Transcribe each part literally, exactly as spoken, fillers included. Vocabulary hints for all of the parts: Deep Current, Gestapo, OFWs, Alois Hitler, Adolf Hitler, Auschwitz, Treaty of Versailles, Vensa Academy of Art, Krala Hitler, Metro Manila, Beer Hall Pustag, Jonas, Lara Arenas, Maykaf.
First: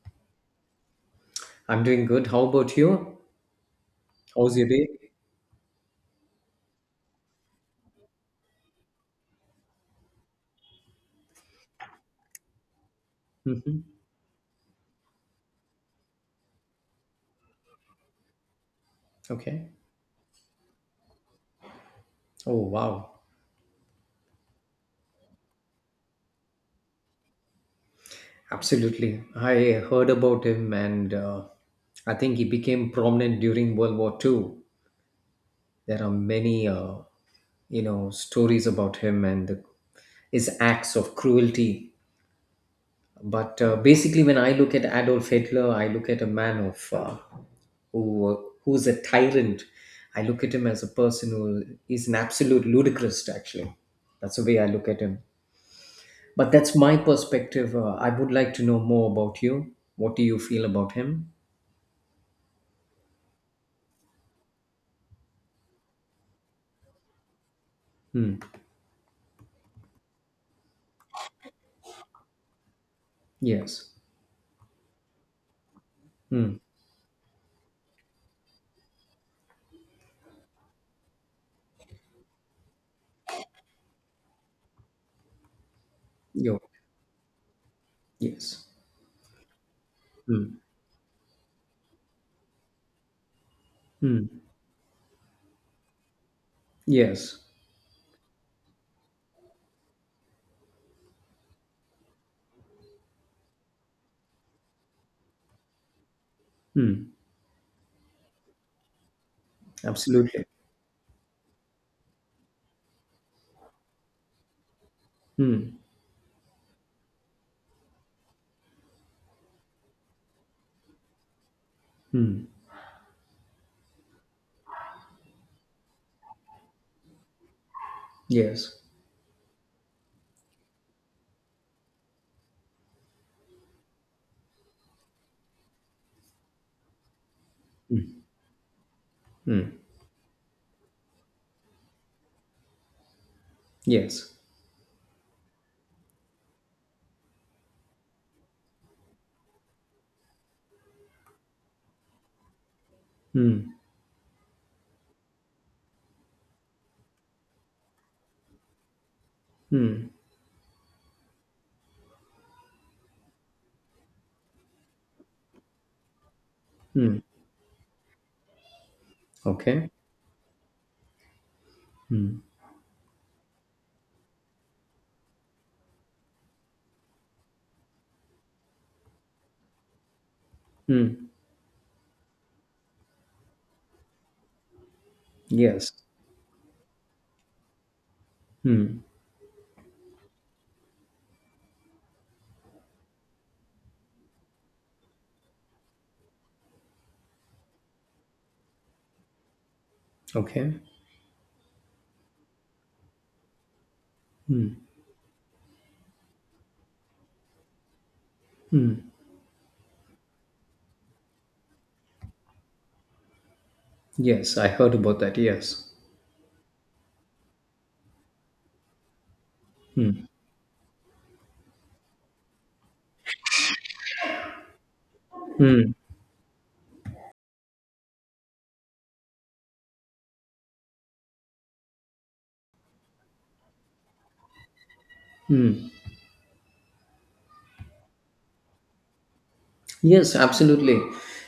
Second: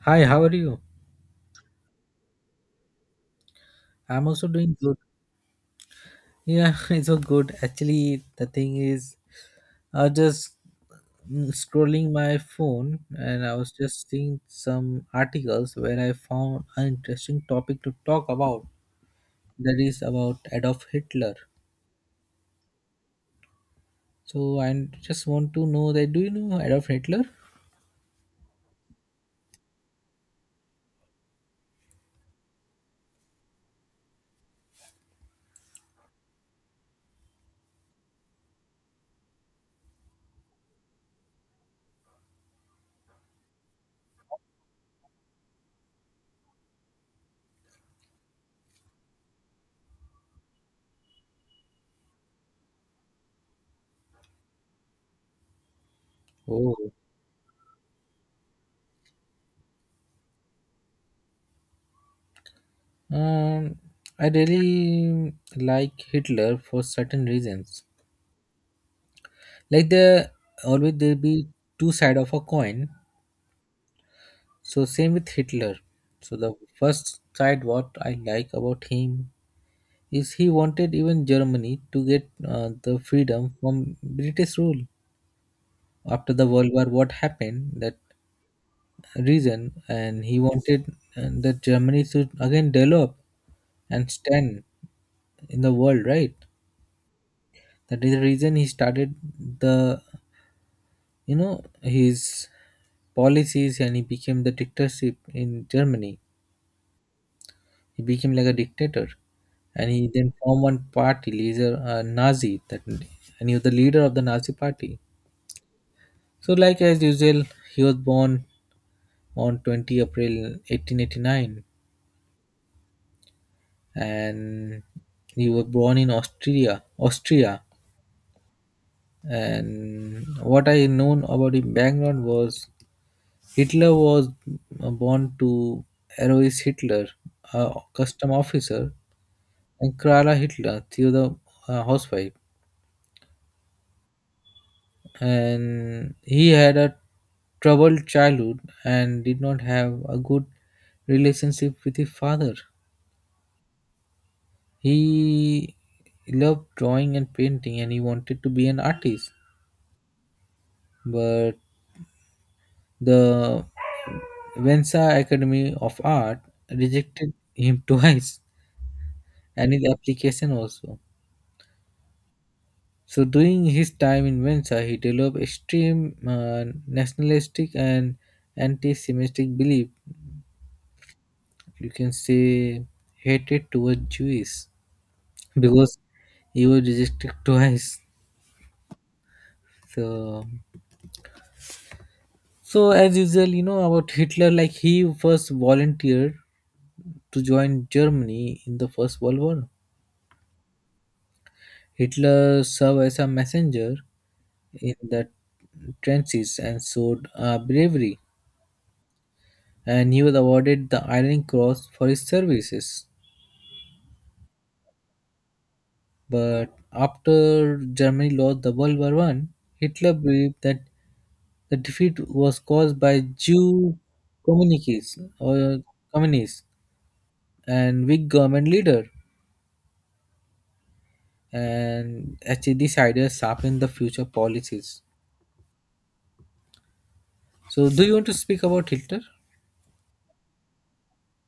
Hi, how are you? I'm doing good. How about you? I'm also How's your doing day? good. Yeah, it's all good. Actually, the thing is, I was just mm, scrolling my phone and I was hmm just seeing some articles where I found an interesting topic to talk about. Okay. That is about Adolf Hitler. Oh, wow. So I just want to know that do you know Adolf Hitler? Absolutely. I heard about him, and uh, I think he became prominent during World War Two. There are many, uh, you know, stories about him and the, his acts of cruelty. But uh, basically, when I look at Adolf Hitler, I look at a man of uh, who who's a tyrant. I look at him as a person who is an absolute ludicrous. Actually, that's the way I look at him. But that's Oh. my perspective. Uh, I would like to know more about you. What do you feel about him? Um, I really like Hitler for certain reasons. Hmm. Like there always there be two side of a coin. Yes. So same with Hitler. So the Hmm. first side what I like about him is he wanted even Germany to get uh, the freedom from British rule after the Yo. World War. What happened that Yes. reason, and he Hmm. wanted uh, that Germany should again develop and Hmm. stand in the world, right? Yes. That is the reason he started the you know his policies and he became the dictatorship in Germany. Hmm. He became like a dictator, and he then Absolutely. formed one party, leader uh, Nazi, that and he was the leader of the Nazi party. Hmm. So, like as usual, he was born on twentieth of April eighteen eighty-nine, Hmm. and he was born in Austria. Austria, Yes. And what I known about his background was Hitler was uh, born to Alois Hitler, a custom officer, Hmm. and Krala Hitler, she was a uh, housewife. Yes. And he had a troubled childhood and did not have a good relationship with his father. Hmm. He loved drawing and painting and he wanted to be an artist. Hmm. But the Vensa Academy of Art Hmm. rejected him twice and his Okay. application also. Hmm. So during his time in Vensa, he developed extreme uh, nationalistic and anti-Semitic belief, Mm. you can say hatred towards Jews, Yes. because he was rejected twice. Hmm. So, so as usual, you know about Hitler. Like he first volunteered to join Germany in the First World War. Okay. Hitler served as a messenger in the trenches and showed uh, bravery, and he was awarded the Iron Cross for his services. Yes, I heard about that. Yes. But after Germany lost the World War One, Hitler believed that the defeat was caused by Jew communiques or Hmm. communists and weak government leader, and actually these ideas sharpened the future policies. So, do you want to speak about Hitler? Yes, absolutely.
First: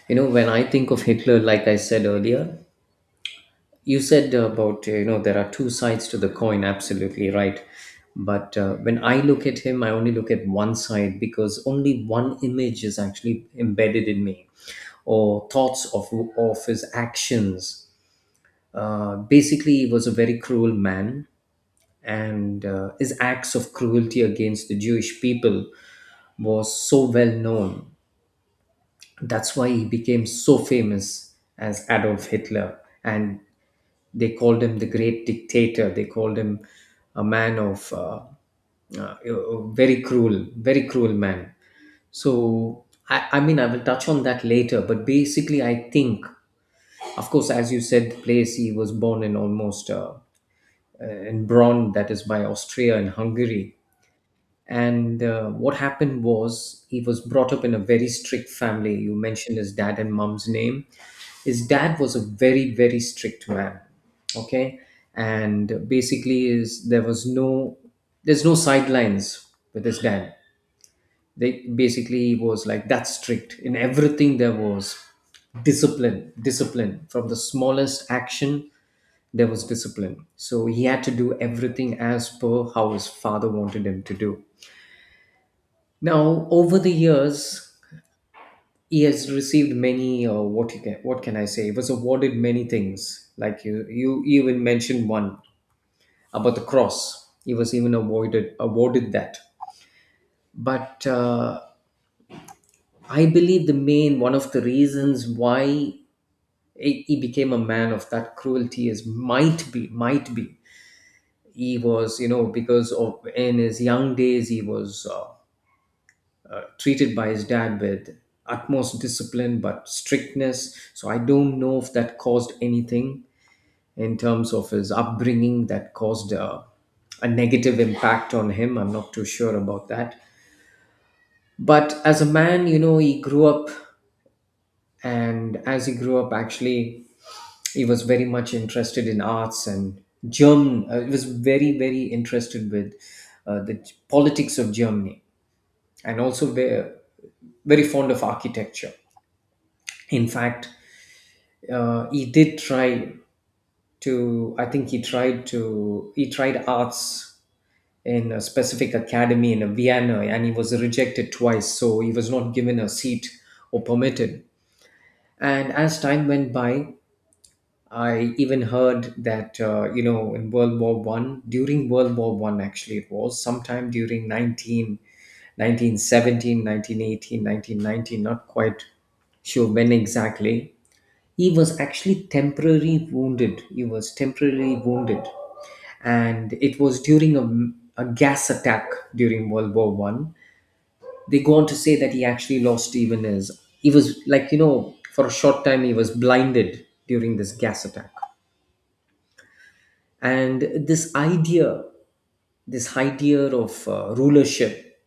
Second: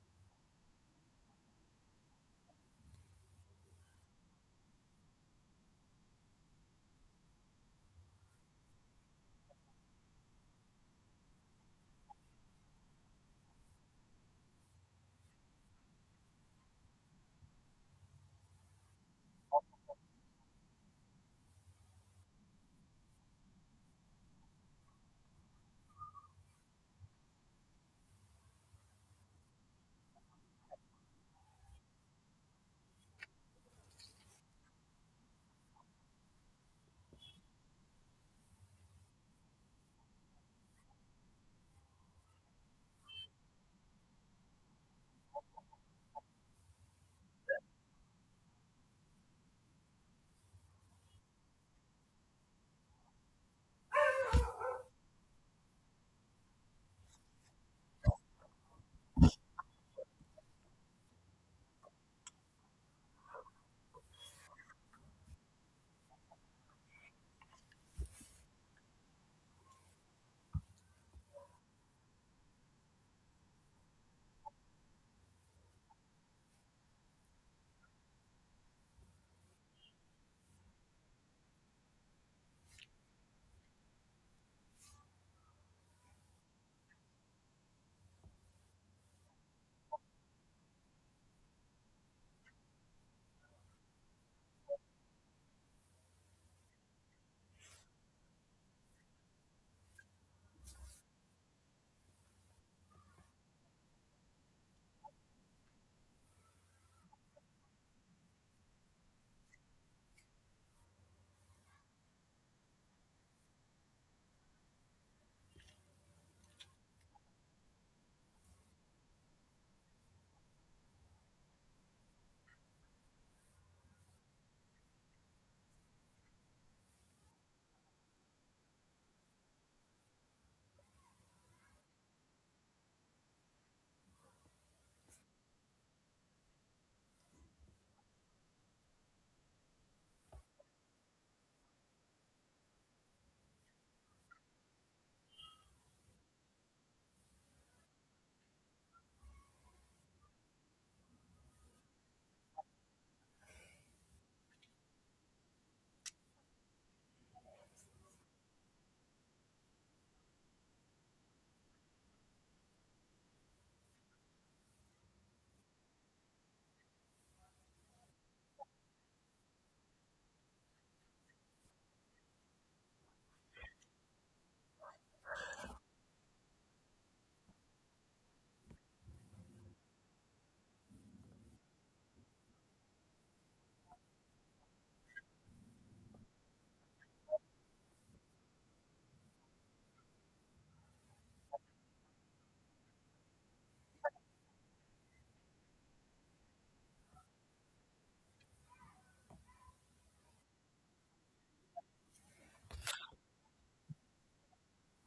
You know, when I think of Hitler, like I said earlier, you said about, you know, there are two sides to the coin. Absolutely right. But uh, when I look at him, I only look at one side because only one image is actually embedded in me or thoughts of, of his actions. Uh, basically, he was a very cruel man and uh, his acts of cruelty against the Jewish people was so well known. That's why he became so famous as Adolf Hitler, and they called him the great dictator. They called him a man of uh, uh, a very cruel, very cruel man. So I, I mean, I will touch on that later. But basically, I think, of course, as you said, the place he was born in almost uh, uh, in Braun, that is by Austria and Hungary. And uh, what happened was he was brought up in a very strict family. You mentioned his dad and mom's name. His dad was a very, very strict man. Okay. And basically is there was no there's no sidelines with his dad. They basically he was like that strict. In everything there was discipline. Discipline. From the smallest action, there was discipline. So he had to do everything as per how his father wanted him to do. Now, over the years, he has received many. Uh, what you can, what can I say? He was awarded many things. Like you, you even mentioned one about the cross. He was even awarded awarded that. But uh, I believe the main one of the reasons why he he became a man of that cruelty is might be might be he was, you know, because of in his young days he was. Uh, treated by his dad with utmost discipline but strictness. So I don't know if that caused anything in terms of his upbringing that caused a, a negative impact on him. I'm not too sure about that. But as a man, you know, he grew up, and as he grew up, actually, he was very much interested in arts and German. Uh, he was very, very interested with uh, the politics of Germany and also very, very fond of architecture. In fact, uh, he did try to, I think he tried to he tried arts in a specific academy in Vienna and he was rejected twice, so he was not given a seat or permitted. And as time went by, I even heard that, uh, you know, in world war one during World War One, actually it was sometime during 19 nineteen seventeen, nineteen eighteen, nineteen nineteen, not quite sure when exactly he was actually temporarily wounded. He was temporarily wounded, and it was during a, a gas attack during World War One. They go on to say that he actually lost even his. he was, like, you know, for a short time he was blinded during this gas attack, and this idea, this idea of uh, rulership,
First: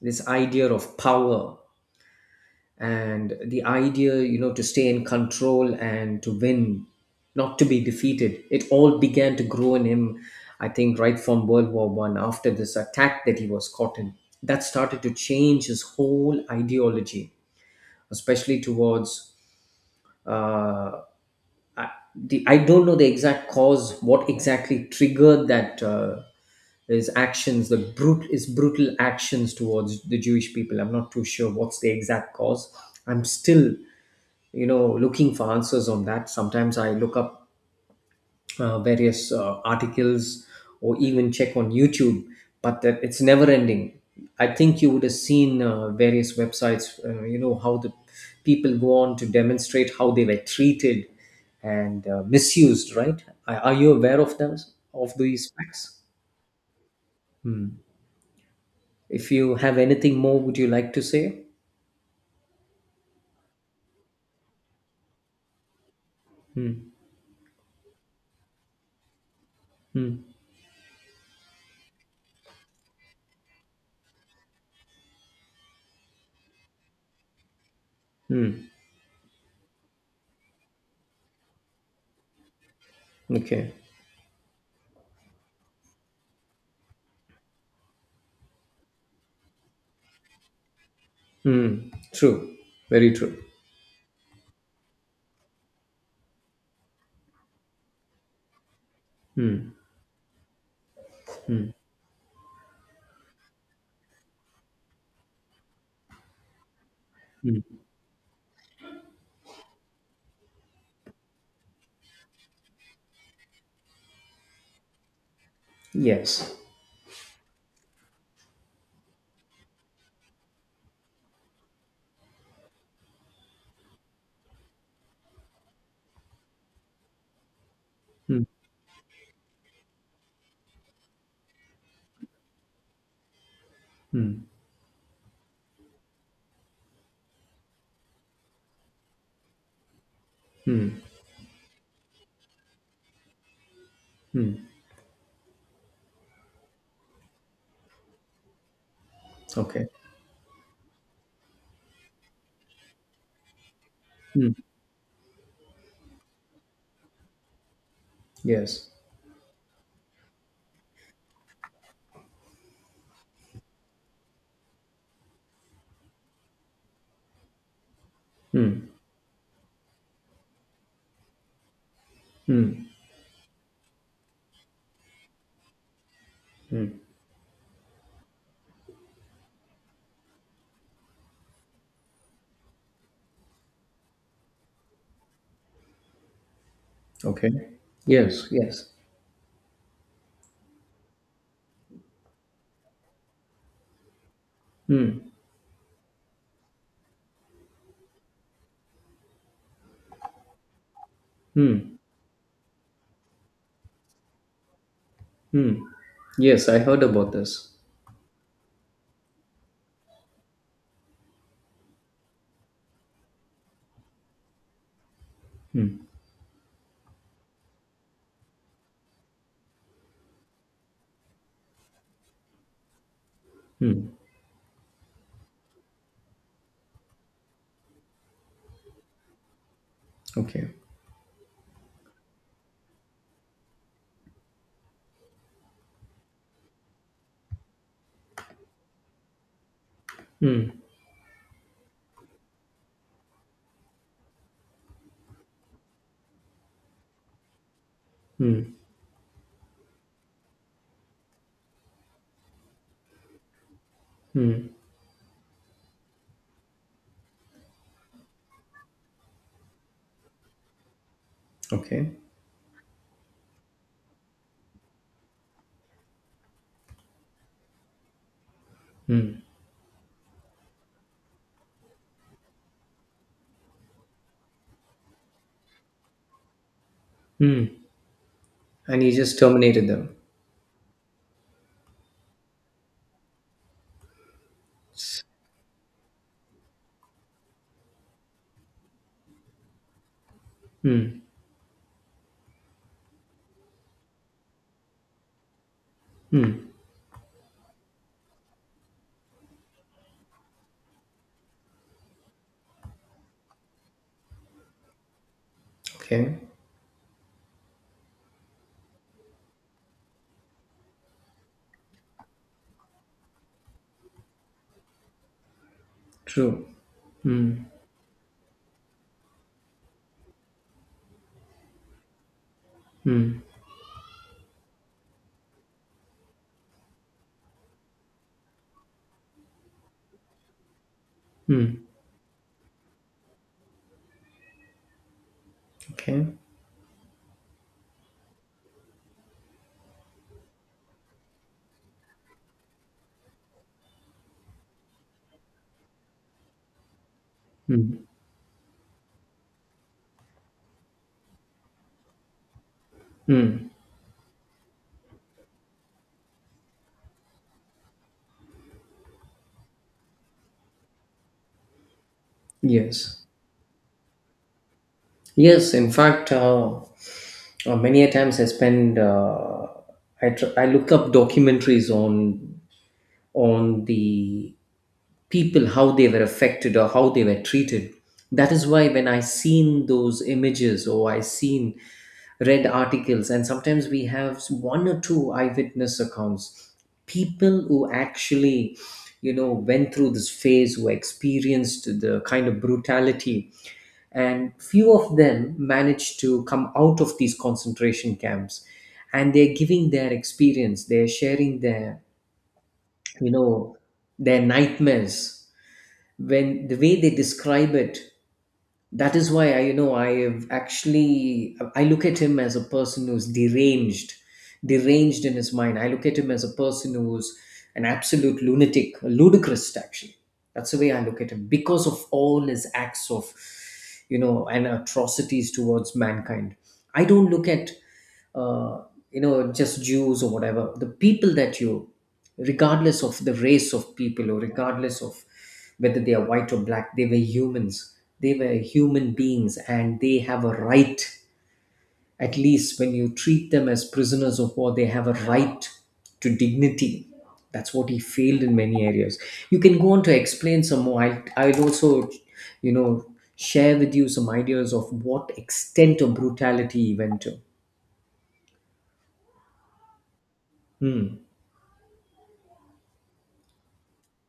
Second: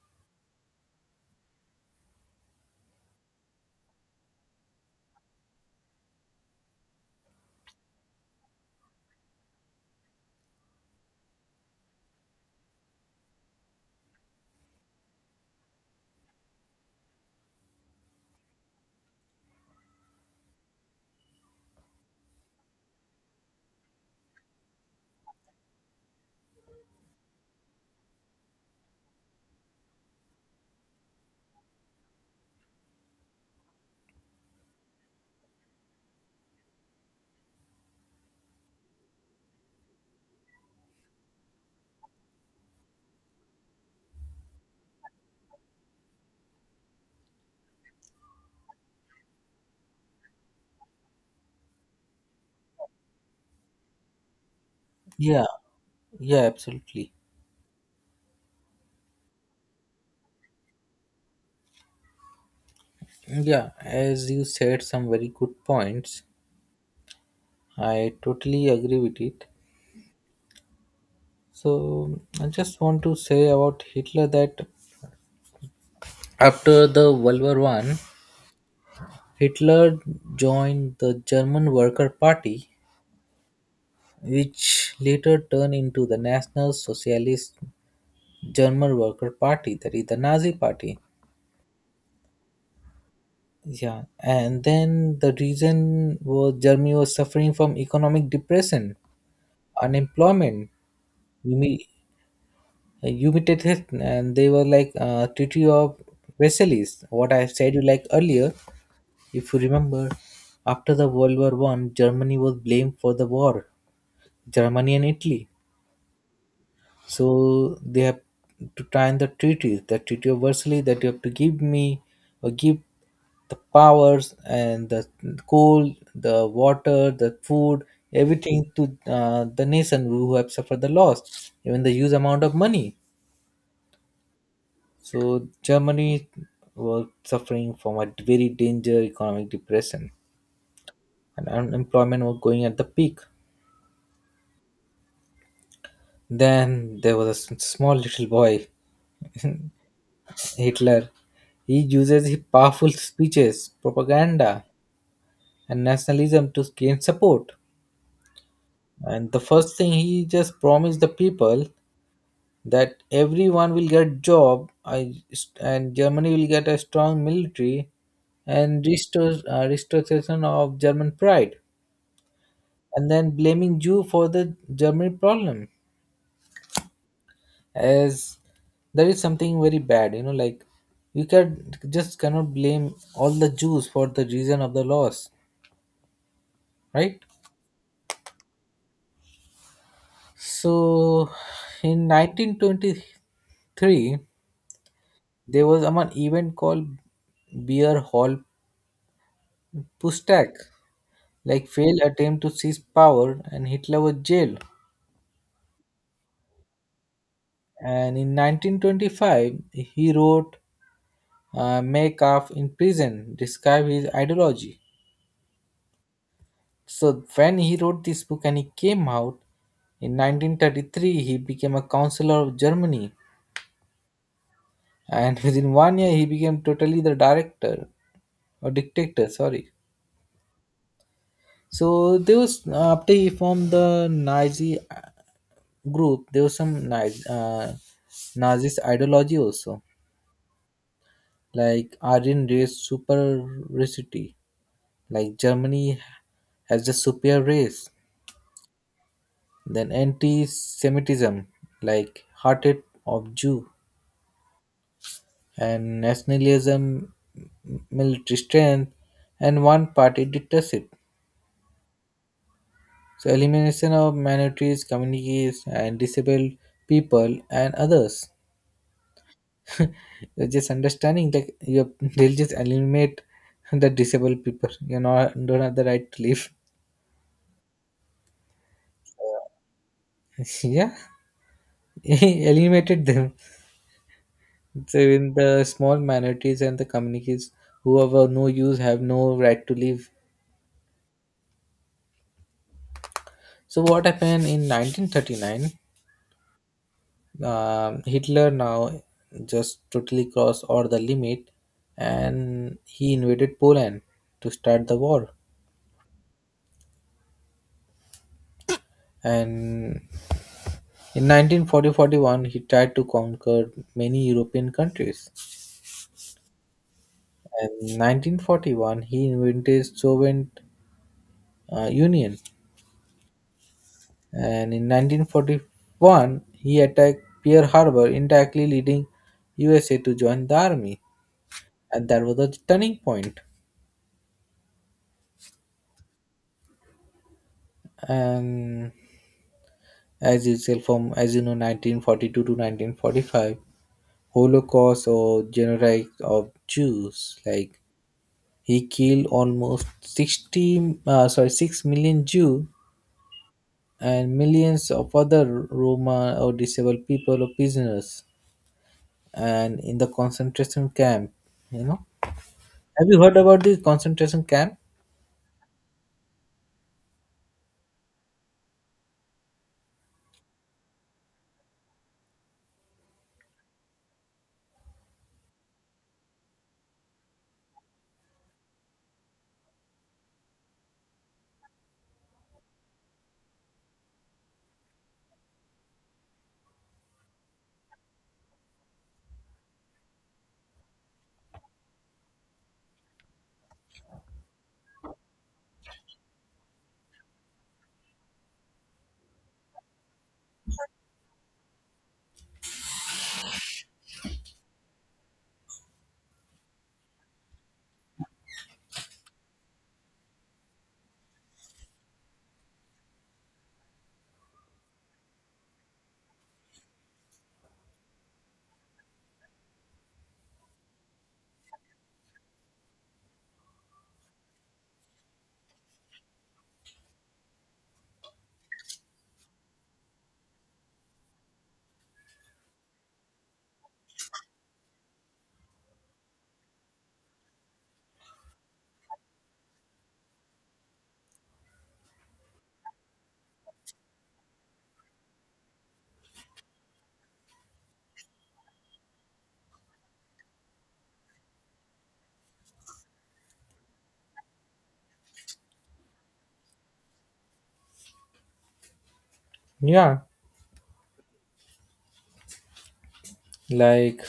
this idea of power and the idea, you know, to stay in control and to win, not to be defeated, it all began to grow in him. I think right from World War One, after this attack that he was caught in, that started to change his whole ideology, especially towards uh, I, the I don't know the exact cause, what exactly triggered that, uh, his actions, the brut his brutal actions towards the Jewish people. I'm not too sure what's the exact cause. I'm still, you know, looking for answers on that. Sometimes I look up uh, various uh, articles or even check on YouTube, but that, it's never ending. I think you would have seen uh, various websites, uh, you know, how the people go on to demonstrate how they were treated and uh, misused, right? Are are you aware of those of Yeah, these facts? yeah, absolutely. If you have anything more, would you like to say? Yeah, as you said, some very good points. I totally agree with it. Hmm. So I just want to say about Hitler that after the World War One, Hmm. Hitler joined the German Worker Party, Okay. which later turned into the National Socialist German Worker Party, that is the Nazi Party. Hmm. True. Very true. Yeah, and then the reason was Germany was suffering from economic depression, unemployment, humi- humiliated, and they were like uh, Treaty of Versailles. What I have Hmm. said you like earlier, if you remember, after the World War One, Germany was blamed for the war. Germany and Italy. Yes. So they have to sign the treaties, the treaty of Versailles, that you have to give me or give the powers and the coal, the water, the food, Hmm. everything to uh, the nation who have suffered the loss, even the huge amount of money. So Germany was suffering from a very danger economic depression, and unemployment was going at the peak. Hmm. Then there was a s- small little boy Okay. Hitler. He uses his powerful speeches, Hmm. propaganda, and nationalism to gain support. Yes. And the first thing, he just promised the people that everyone will get job, I- and Germany will get a strong military, and restore uh, restoration of German pride, and then blaming Jew for the German problem as that is something very bad. You know, like you can just cannot blame all the Jews for the reason of the loss, right? Okay. Yes. Yes. So in nineteen twenty-three, Hmm. there was um, an event called Beer Hall Pustag, like Hmm. failed attempt to seize power, and Hitler was jailed. Hmm. Yes, I heard about this. And in nineteen twenty-five, he wrote uh, Maykaf in prison, describe his ideology. So when he wrote this book and he came out in nineteen thirty-three, he became a counselor of Germany, Hmm. and within one year he became totally the director, or dictator, sorry. Okay. So there was uh, after he formed the Nazi uh, group, there was some nazi uh, Nazis ideology also, like Aryan race superiority, like Germany has the superior race, then anti-Semitism, like hatred of Jew, and nationalism, military strength, and one party dictatorship. Okay. So elimination of minorities, communities, and disabled people and others. They're just understanding like, you, they'll just eliminate the disabled people. You know, don't have the right to live. Hmm. And he just terminated them. Yeah, eliminated them. So in the small minorities and the communities who have uh, no use, have no right to live. Hmm. So what happened in nineteen thirty-nine? Um Hitler now just totally crossed all the limit and he invaded Poland to start the war. Okay. And in nineteen forty forty one, he tried to conquer many European countries. True. And in nineteen forty-one, he invented Soviet uh, Union. And in nineteen forty-one, he attacked Pearl Harbor, indirectly leading U S A to join the army. Hmm. And that was the turning point. Okay. And as usual, from, as you know, nineteen forty-two to nineteen forty-five, holocaust or genocide of Jews, like Hmm. he killed almost sixty, uh, sorry, six million Jew, Hmm. and millions of other Roma or disabled people or prisoners, and in the concentration camp you know have you Yes. heard about this concentration camp? Yes. In fact, uh, uh, many a times I spend. Uh, I tr- I look up documentaries on on the people, how they were affected or how they were treated. That is why when I seen those images or I seen, read articles, and sometimes we have one or two eyewitness accounts, people who actually, you know, went through this phase, who experienced the kind of brutality, and few of them managed to come out of these concentration camps, and they're giving their experience, they're sharing their, you know, their nightmares, when the way they describe it. That is why I, you know, I have actually, I look at him as a person who's deranged, deranged in his mind. I look at him as a person who's an absolute lunatic, a ludicrous actually. That's the way I look at him, because of all his acts of, you know, and atrocities towards mankind. I don't look at uh, you know, just Jews or whatever, the people that you, regardless of the race of people or regardless of whether they are white or black, they were humans. They were human beings and they have a right, at least when you treat them as prisoners of war, they have a right to dignity. That's what he failed in many areas. You can go on to explain some more. I, I'll also, you know, share with you some ideas of what extent of brutality he went to. Yeah, Hmm. like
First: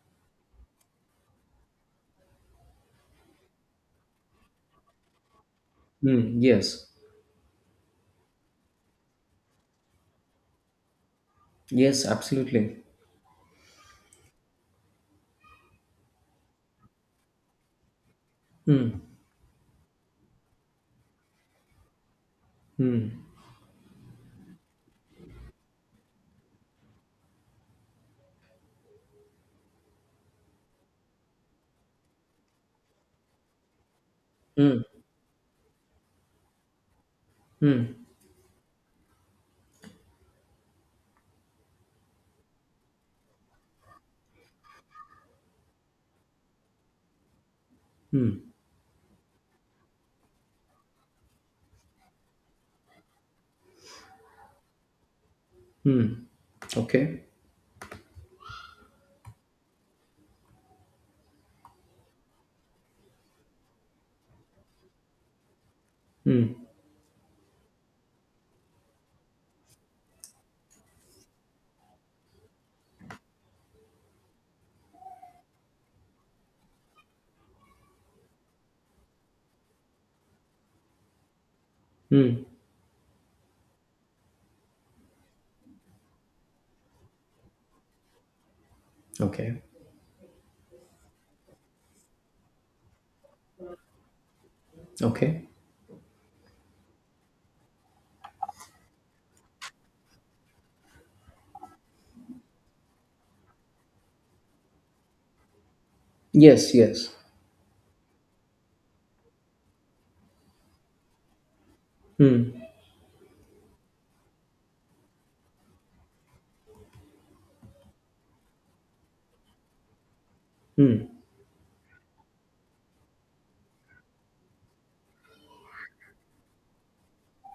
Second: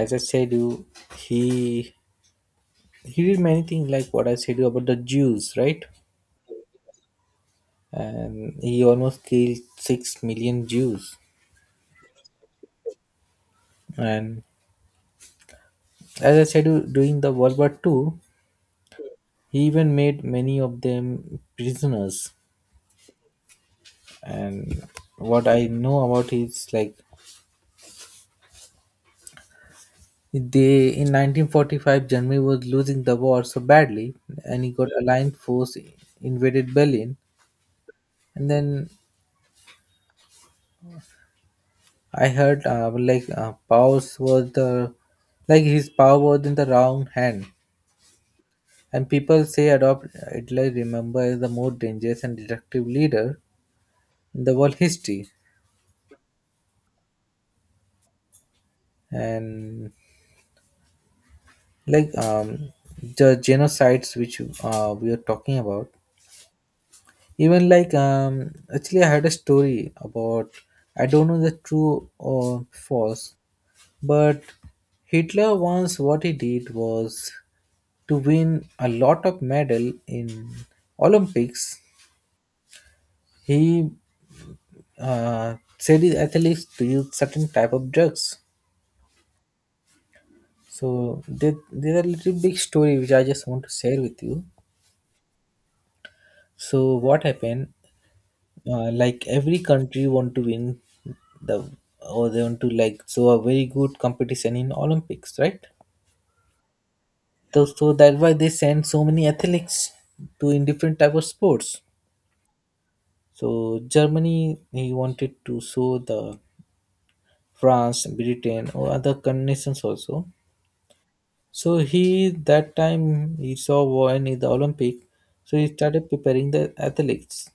as I said, you he he did many things like what I said you about the Jews, right? Mm, yes. And he almost killed six million Jews. Yes, absolutely. And as I said, du- during the World War Two, Mm, he even made many of them prisoners. mm, And what I know about is like they, in nineteen forty-five, Germany was losing the war so badly, and he mm, got Allied force invaded Berlin, mm, and then I heard uh, like uh, Powers was the like his power was in the wrong hand. mm, And people say Adolf Hitler remember as the most dangerous and destructive leader in the world history. mm. Okay. And like um, the genocides which uh, we are talking about, Mm, even like um, actually, I had a story about, I don't know the true or false, but Hitler once what he did was to win a lot of medal in Olympics. mm. He uh, Saudi athletes to use certain type of drugs. Okay. So there, there's a little big story which I just want to share with you. Okay. So what happened? Uh, like every country want to win the, or they want to like so a very good competition in Olympics, right? Yes, yes. So so that's why they send so many athletes to in different type of sports. Mm, So Germany, he wanted to show the France, Britain or other nations also. mm, So he that time he saw when in the Olympic, so he started preparing the athletes.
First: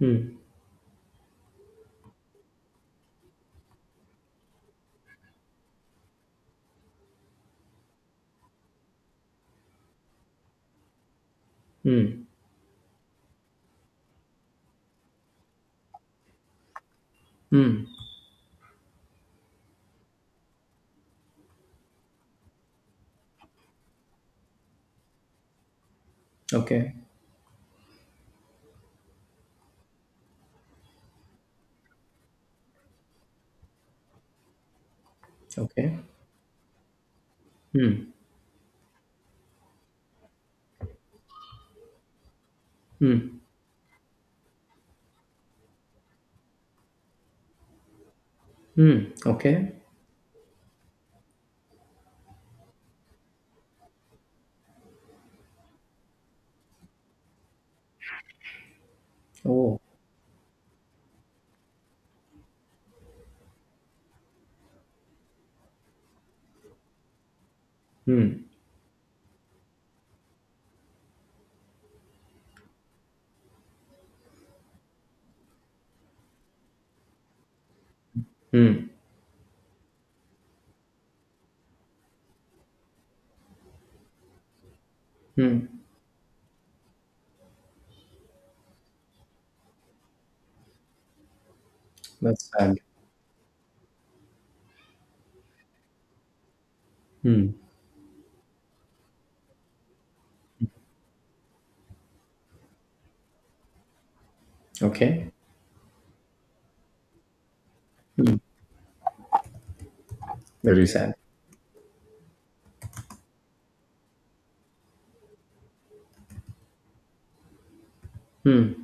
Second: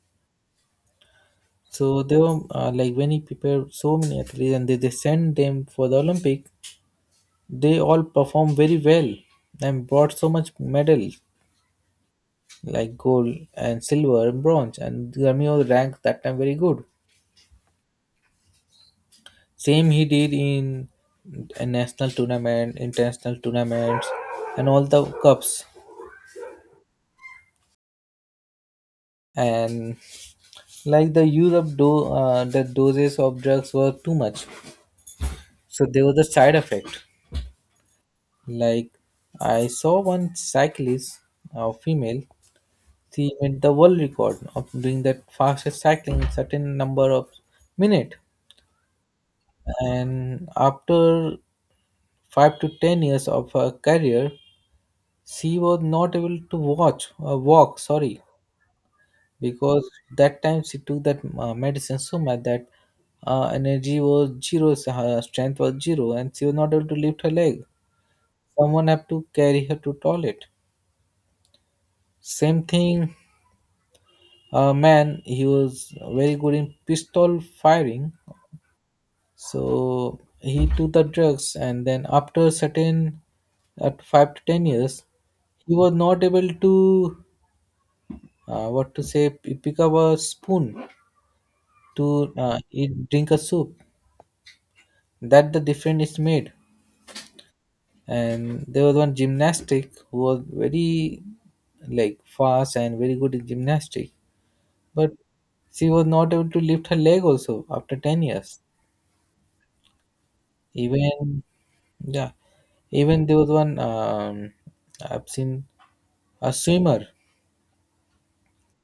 mm, So they were uh, like, when he prepared so many athletes and they, they sent them for the Olympic, they all performed very well and brought so much medal mm, like gold and silver and bronze, and Ramiro ranked that time very good. mm. Same he did in a national tournament, international tournaments and all the cups, Okay. and like the use of do uh, the doses of drugs were too much, so Okay. there was a side effect, Mm, like I saw one cyclist, a female. She mm, made the world record of doing that fastest cycling in certain number of minute, mm. Okay. and after five to ten years of her career, she was not able to watch, uh, walk, sorry, Oh. because that time she took that uh, medicine so much that uh, energy was zero, s- her strength was zero, and she was not able to lift her leg. Mm, Someone had to carry her to toilet. Same thing, uh, man. He was very good in pistol firing, mm, so he took the drugs, and then after certain, at five to ten years, he mm. was not able to, uh, what to say, p- pick up a spoon to That's uh, sad. eat drink a soup, that the difference is made. Mm. And there was one gymnastic who was very like fast and very good in gymnastic, but Okay. she was not able to lift her leg also after ten years. Very sad. Even Yeah, even there was one, um, I've seen a swimmer. Mm.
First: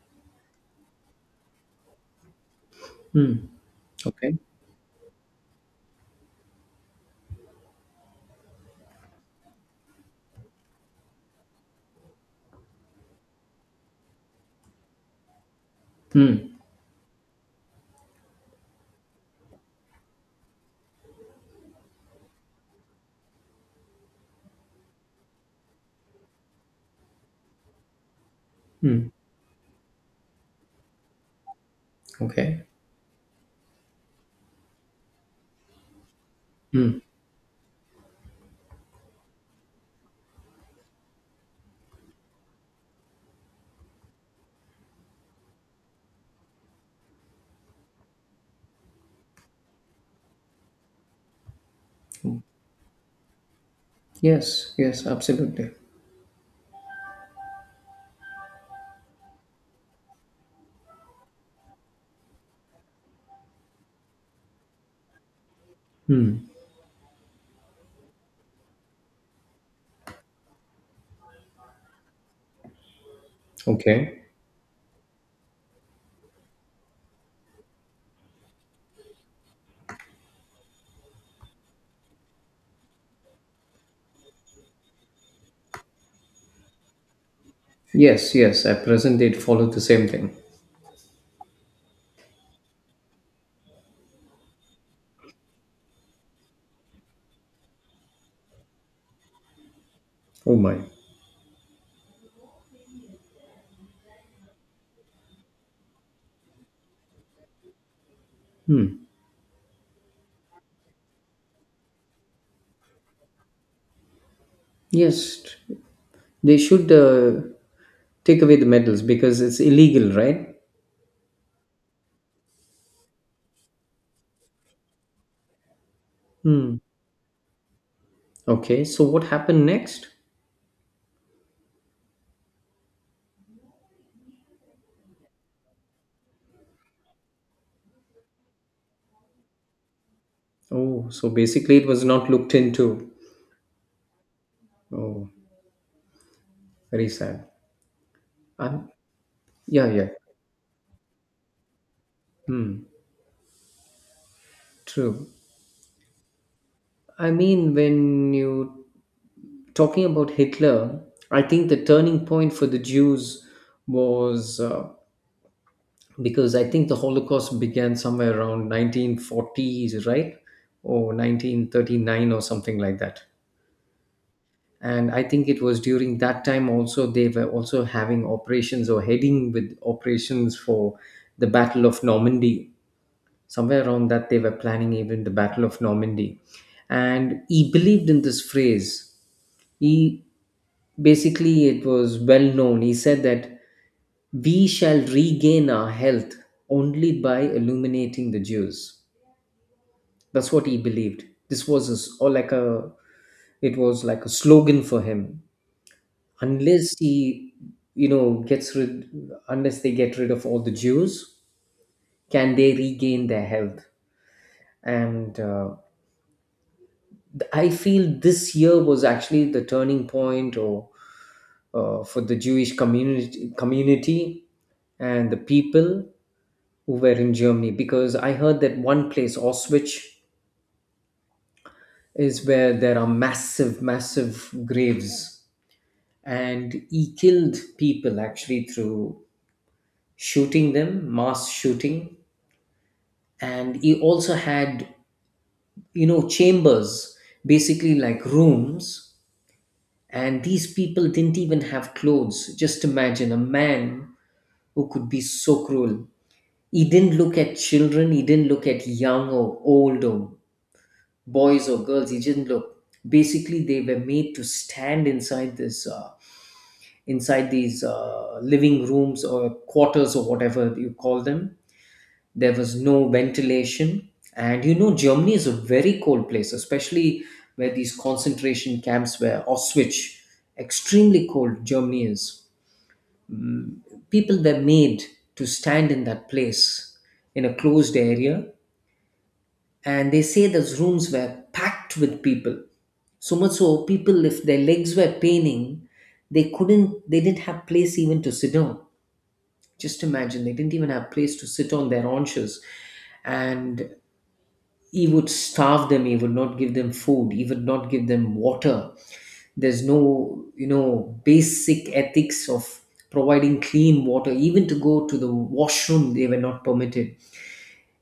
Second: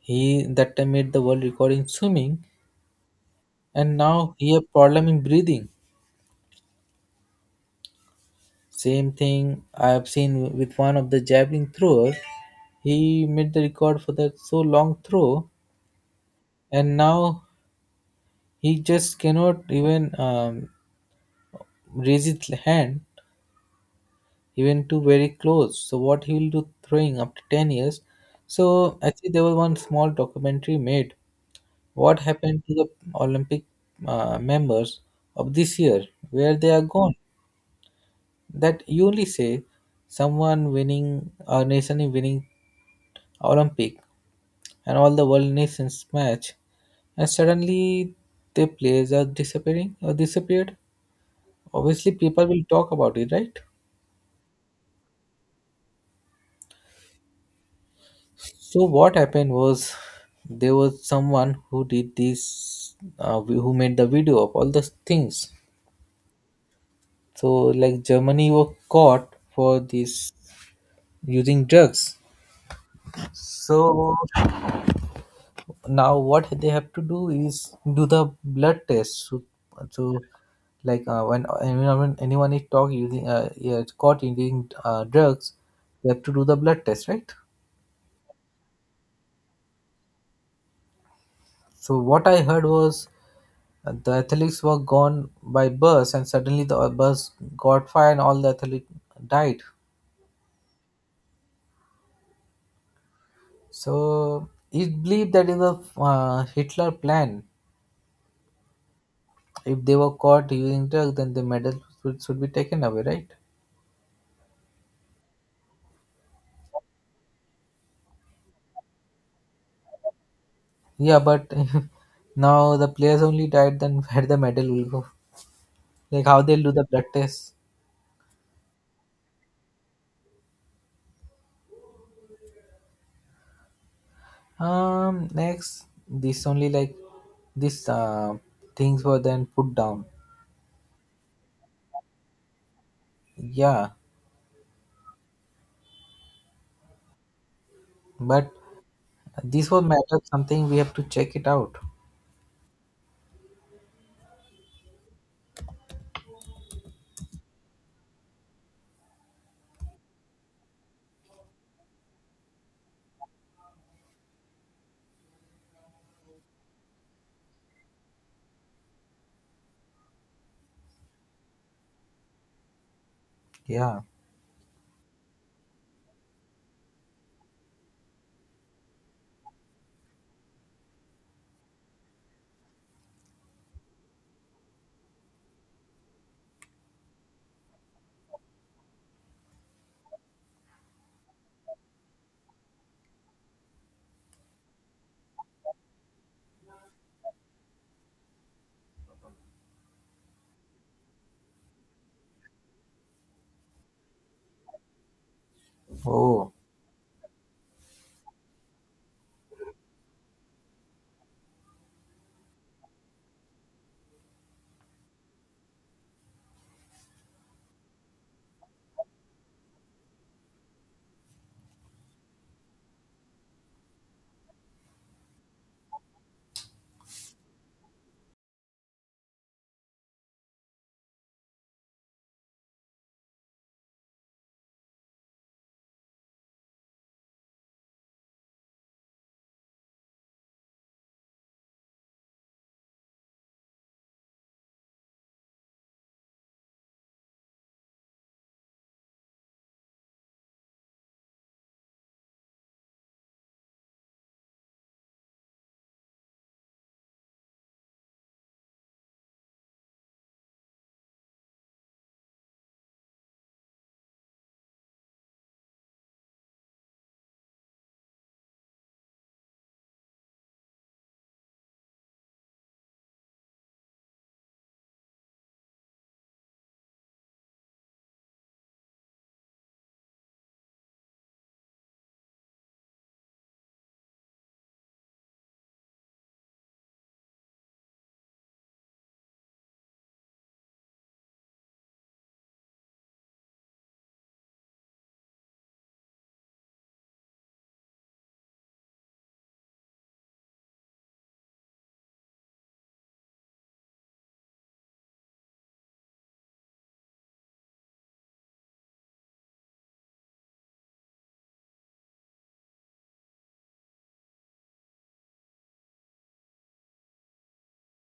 He that time made the world record in swimming and now Okay. he have problem in breathing. Same thing I have seen with one of the javelin thrower. He made the record for that so long throw, Mm, and now he just cannot even, um, raise his hand even to very close. So what he will do throwing after ten years? So mm. actually, there was one small documentary made. What happened Okay. to the Olympic uh, members of this year? Where they are gone? That you only say someone winning, a nation is winning Olympic and all the world nations match, and suddenly the players are disappearing or disappeared. Obviously people will talk about it, right? Yes, yes, absolutely. So what happened was there was someone who did this uh, who made the video of all the things. So like Germany were caught for this, using drugs. So Okay. now what they have to do is do the blood test to, to like uh, when anyone, when anyone is talk using uh, yeah, caught using uh, drugs. They have to do the blood test, right? Yes, yes. At present, they follow the same thing. So what I heard was uh, the athletes were gone by bus, and suddenly the uh, bus got fire and all the athletes died. Oh my. So it's believed that is a uh, Hitler plan. If they were caught using drugs, then the medals should, should be taken away, right? Yes, they should uh, take away the medals because it's illegal, right? Yeah, but now the players only died, then where the medal will go? Like how they'll do Hmm. the blood test. Okay, so what happened next? Um, next, this only like this uh, things were then put down. Oh, so basically it was not looked into. Yeah, Oh, very sad. but Um, this was yeah, yeah. matter something we have to check it out. Hmm, true. I mean, when you talking about Hitler, I think the turning point for the Jews was uh, because I think the Holocaust began somewhere around nineteen forties, right? Or nineteen thirty-nine or something like that. Yeah. And I think it was during that time also they were also having operations or heading with operations for the Battle of Normandy, somewhere around that they were planning even the Battle of Normandy. And he believed in this phrase. He Basically, it was well known, he said that we shall regain our health only by illuminating the Jews. That's what he believed. This was his, or like a, it was like a slogan for him. Oh. Unless he, you know, gets rid, unless they get rid of all the Jews, can they regain their health. And uh, th- I feel this year was actually the turning point, or uh, for the Jewish community community and the people who were in Germany, because I heard that one place, Auschwitz, is where there are massive, massive graves, and he killed people actually through shooting them, mass shooting. And he also had, you know, chambers, basically like rooms. And these people didn't even have clothes. Just imagine a man who could be so cruel. He didn't look at children, he didn't look at young or old or boys or girls, he didn't look. Basically, they were made to stand inside this, uh, inside these uh, living rooms or quarters or whatever you call them. There was no ventilation, and you know Germany is a very cold place, especially where these concentration camps were. Auschwitz, extremely cold. Germany is, people were made to stand in that place in a closed area, and they say those rooms were packed with people so much so, people, if their legs were paining, they couldn't, they didn't have place even to sit down. Just imagine, they didn't even have place to sit on their haunches. And he would starve them, he would not give them food, he would not give them water. There's no, you know, basic ethics of providing clean water. Even to go to the washroom they were not permitted.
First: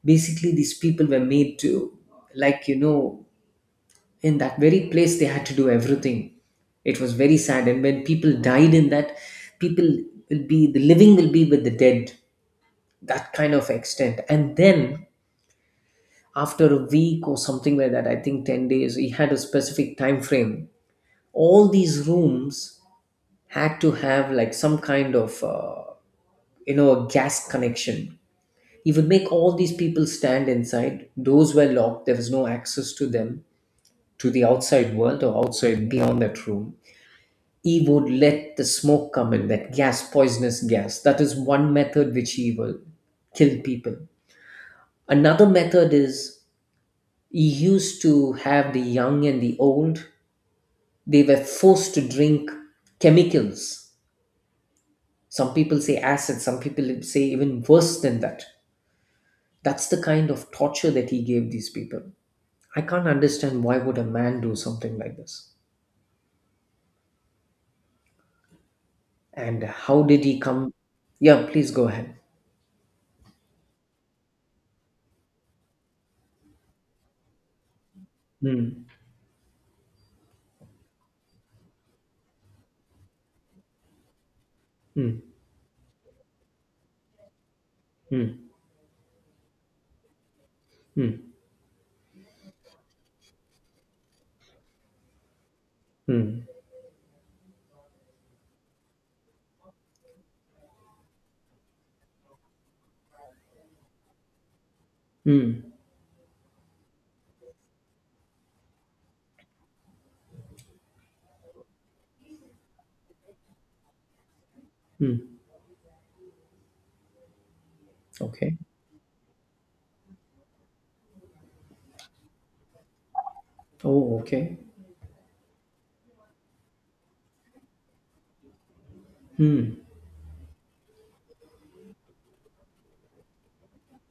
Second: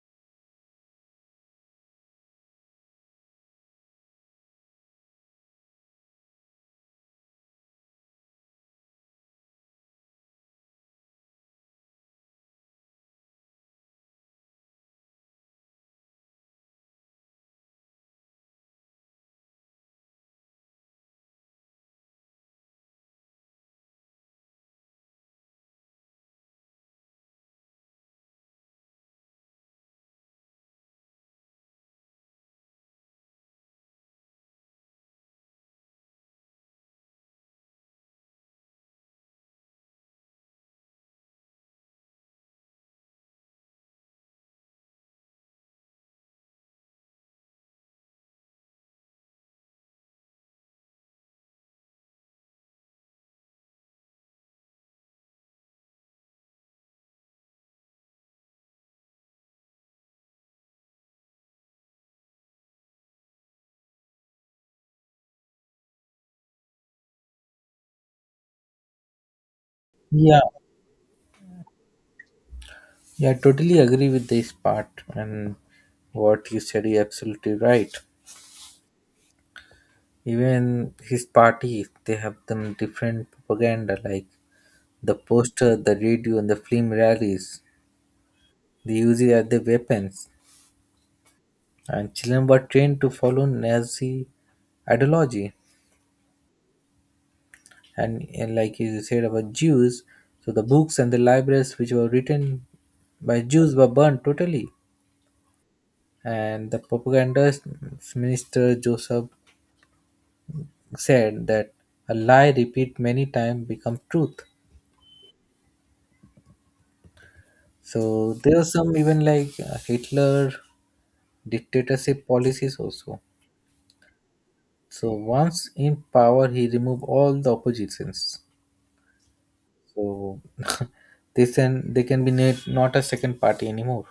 Basically, these people were made to, like, you know, in that very place they had to do everything. It was very sad. And when people died in that, people will be, the living will be with the dead. That kind of extent. And then after a week or something like that, I think ten days, he had a specific time frame. All these rooms had to have like some kind of uh, you know, a gas connection. He would make all these people stand inside, those were locked, there was no access to them, to the outside world or outside beyond that room. He would let the smoke come in, that gas, poisonous gas. That is one method which he will kill people. Another method is, he used to have the young and the old, they were forced to drink chemicals, some people say acid, some people say even worse than that. That's the kind of torture that he gave these people. I can't understand why would a man do something like this. And how did Yeah. he come? Yeah, please go ahead. Yeah, totally agree with this part and what you said. You're absolutely right. Hmm. Even his party, they have them different propaganda like the Hmm. poster, the radio, and the film rallies, Hmm. they used it as their weapons. Hmm. And children were trained to follow Nazi ideology. Hmm. And, and like you said about Jews, so the books and the libraries which were written by Jews were burned totally. Hmm. And the propaganda minister Joseph said that a lie repeat many times become truth. Mm. So Okay. there are some even like uh, Hitler dictatorship policies also. Oh, okay. So once in power, he remove all the oppositions. Hmm. So they can they can be na- not a second party anymore,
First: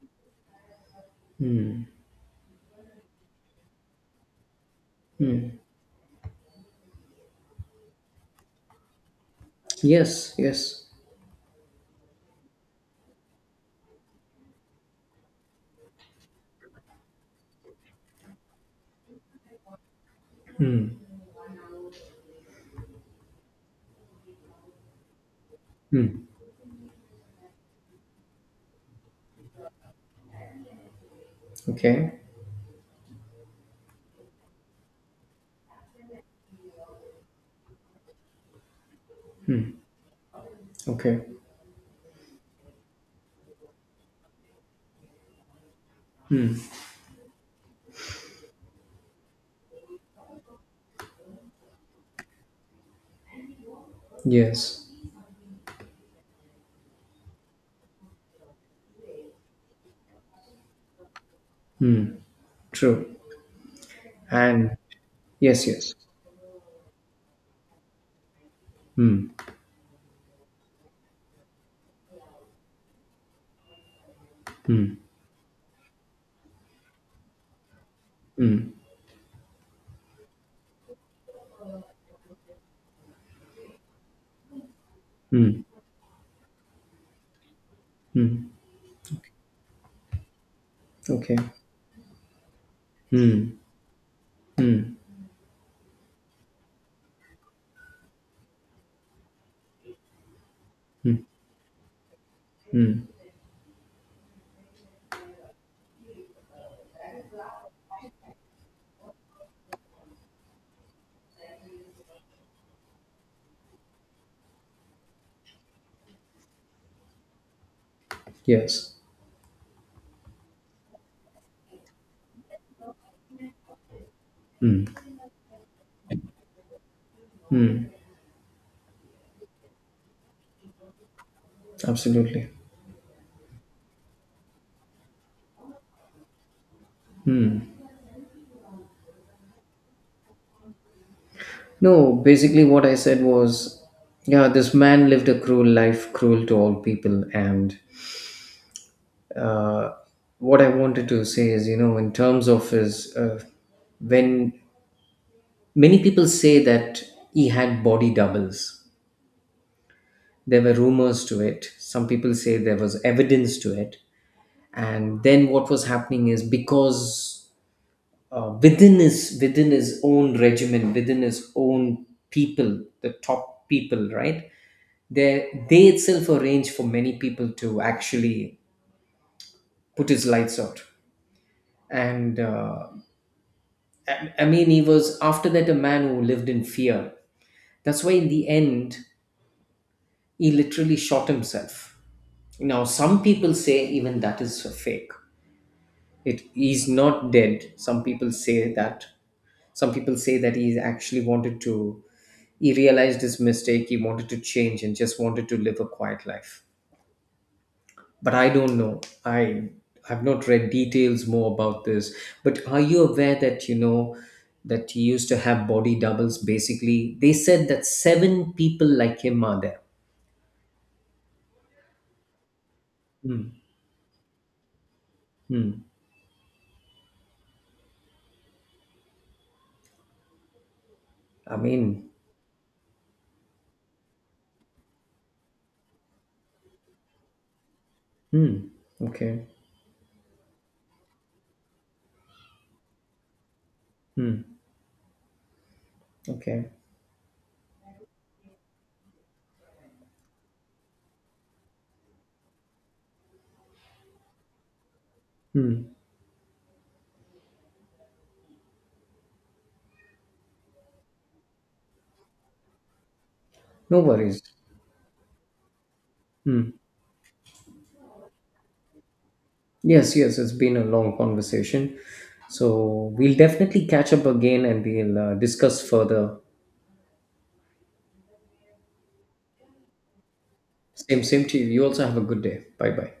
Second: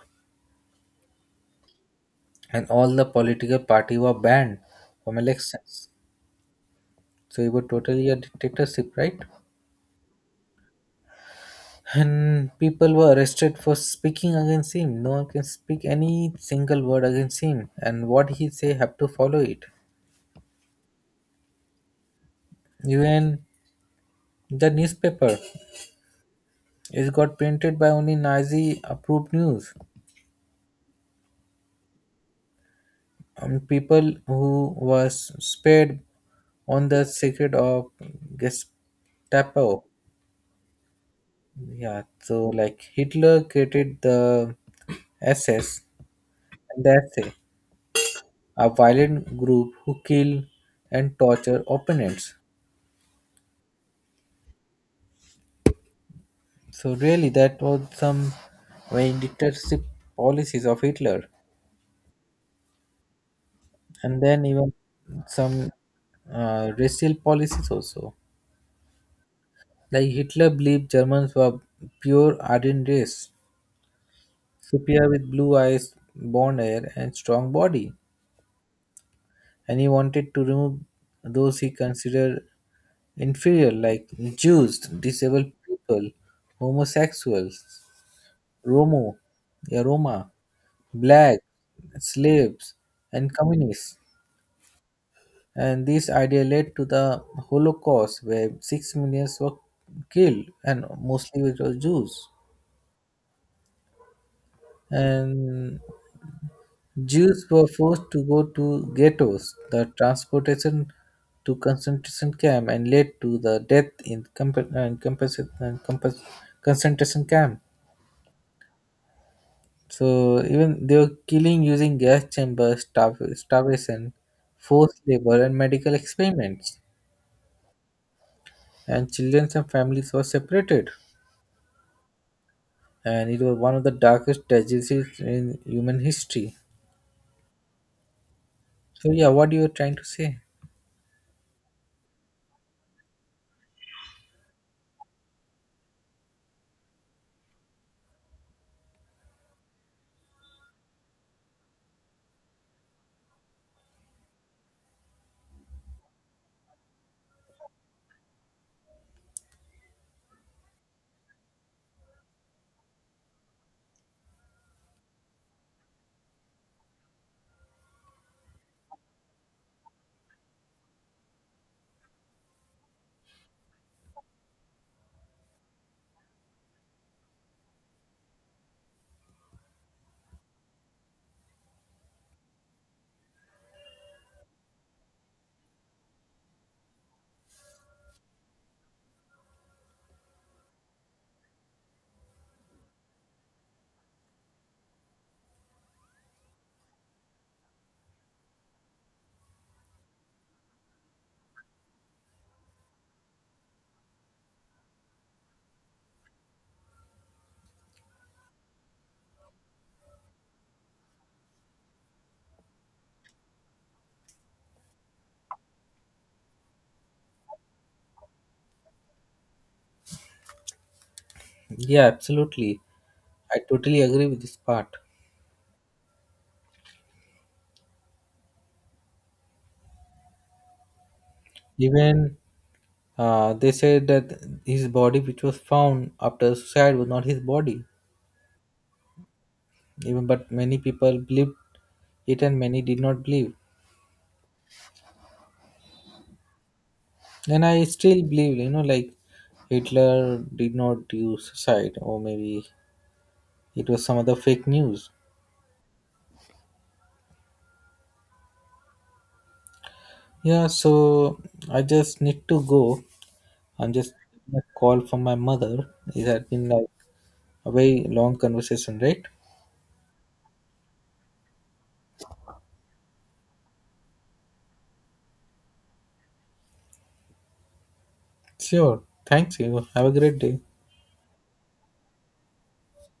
and all the political party were banned from elections. So it was totally a dictatorship, right? Yes, yes. And people were arrested for speaking against him. No one can speak any single word against him, and what he say have to follow it. Hmm. Even the newspaper Hmm. is got printed by only Nazi approved news. Okay, um, People who was spared on the secret of Gestapo. okay. Yeah, so like Hitler created the S S, and that's it, a a violent group who kill and torture opponents. Yes, So really, that was some very dictatorship policies of Hitler, true. and then even And yes, some yes. uh, racial policies also. Hmm. Like Hitler believed Germans were pure Aryan race, Hmm. Suppiah with blue eyes, blond hair, and strong body, Hmm. and he wanted to remove those he considered inferior, like Jews, disabled Hmm. people, homosexuals, Hmm. Romo, yeah, Roma, Okay. black, slaves, and Hmm. communists. Hmm. And this idea led to the Holocaust, where six millions were killed, and Hmm. mostly it was Jews. Hmm. And Jews were forced to go to ghettos, the transportation to concentration camp, and led to the death in compa- and compensa- and compas- concentration camp. Yes. So even they were killing using gas chambers, starv- starvation, Hmm. forced labor, and medical experiments. And children and families were separated. Absolutely. And it was one of the darkest tragedies in human history. So yeah, what you were trying to say? No, basically, what I said was, yeah, this man lived a cruel life, cruel to all people. And uh, what I wanted to say is, you know, in terms of his, uh, when many people say that he had body doubles, there were rumors to it. Some people say there was evidence to it. And then what was happening is because uh, within his within his own regiment, within his own people, the top people, right? they they itself arrange for many people to actually put his lights out. And uh, I, I mean, he was after that a man who lived in fear. That's why in the end he literally shot himself. Now some people say even that is a fake, it, he's not dead. Some people say that, some people say that he actually wanted to, he realized his mistake, he wanted to change and just wanted to live a quiet life. But I don't know. I have not read details more about this. But are you aware that, you know, that he used to have body doubles? Basically, they said that seven people like him are there. Yeah, absolutely. Hmm. I totally agree with this part. Hmm. I mean. Even Uh, they said that his body, which was found after suicide, was not his body. Hmm. Okay. Even but many people believed it, and many did not believe. Hmm. Okay. And I still believe, you know, like Hitler did not do suicide, or maybe it was some other fake news. Hmm. Yeah, so I just need to go. I'm No just worries. getting a call from my mother. It had been Hmm. like a very long conversation, right? Yes. Yes. It's been a long conversation. So we'll definitely catch up again and we'll uh, discuss further. Sure. Thanks, you. Have a great day. Same. Same to you. You also have a good day. Bye. Bye.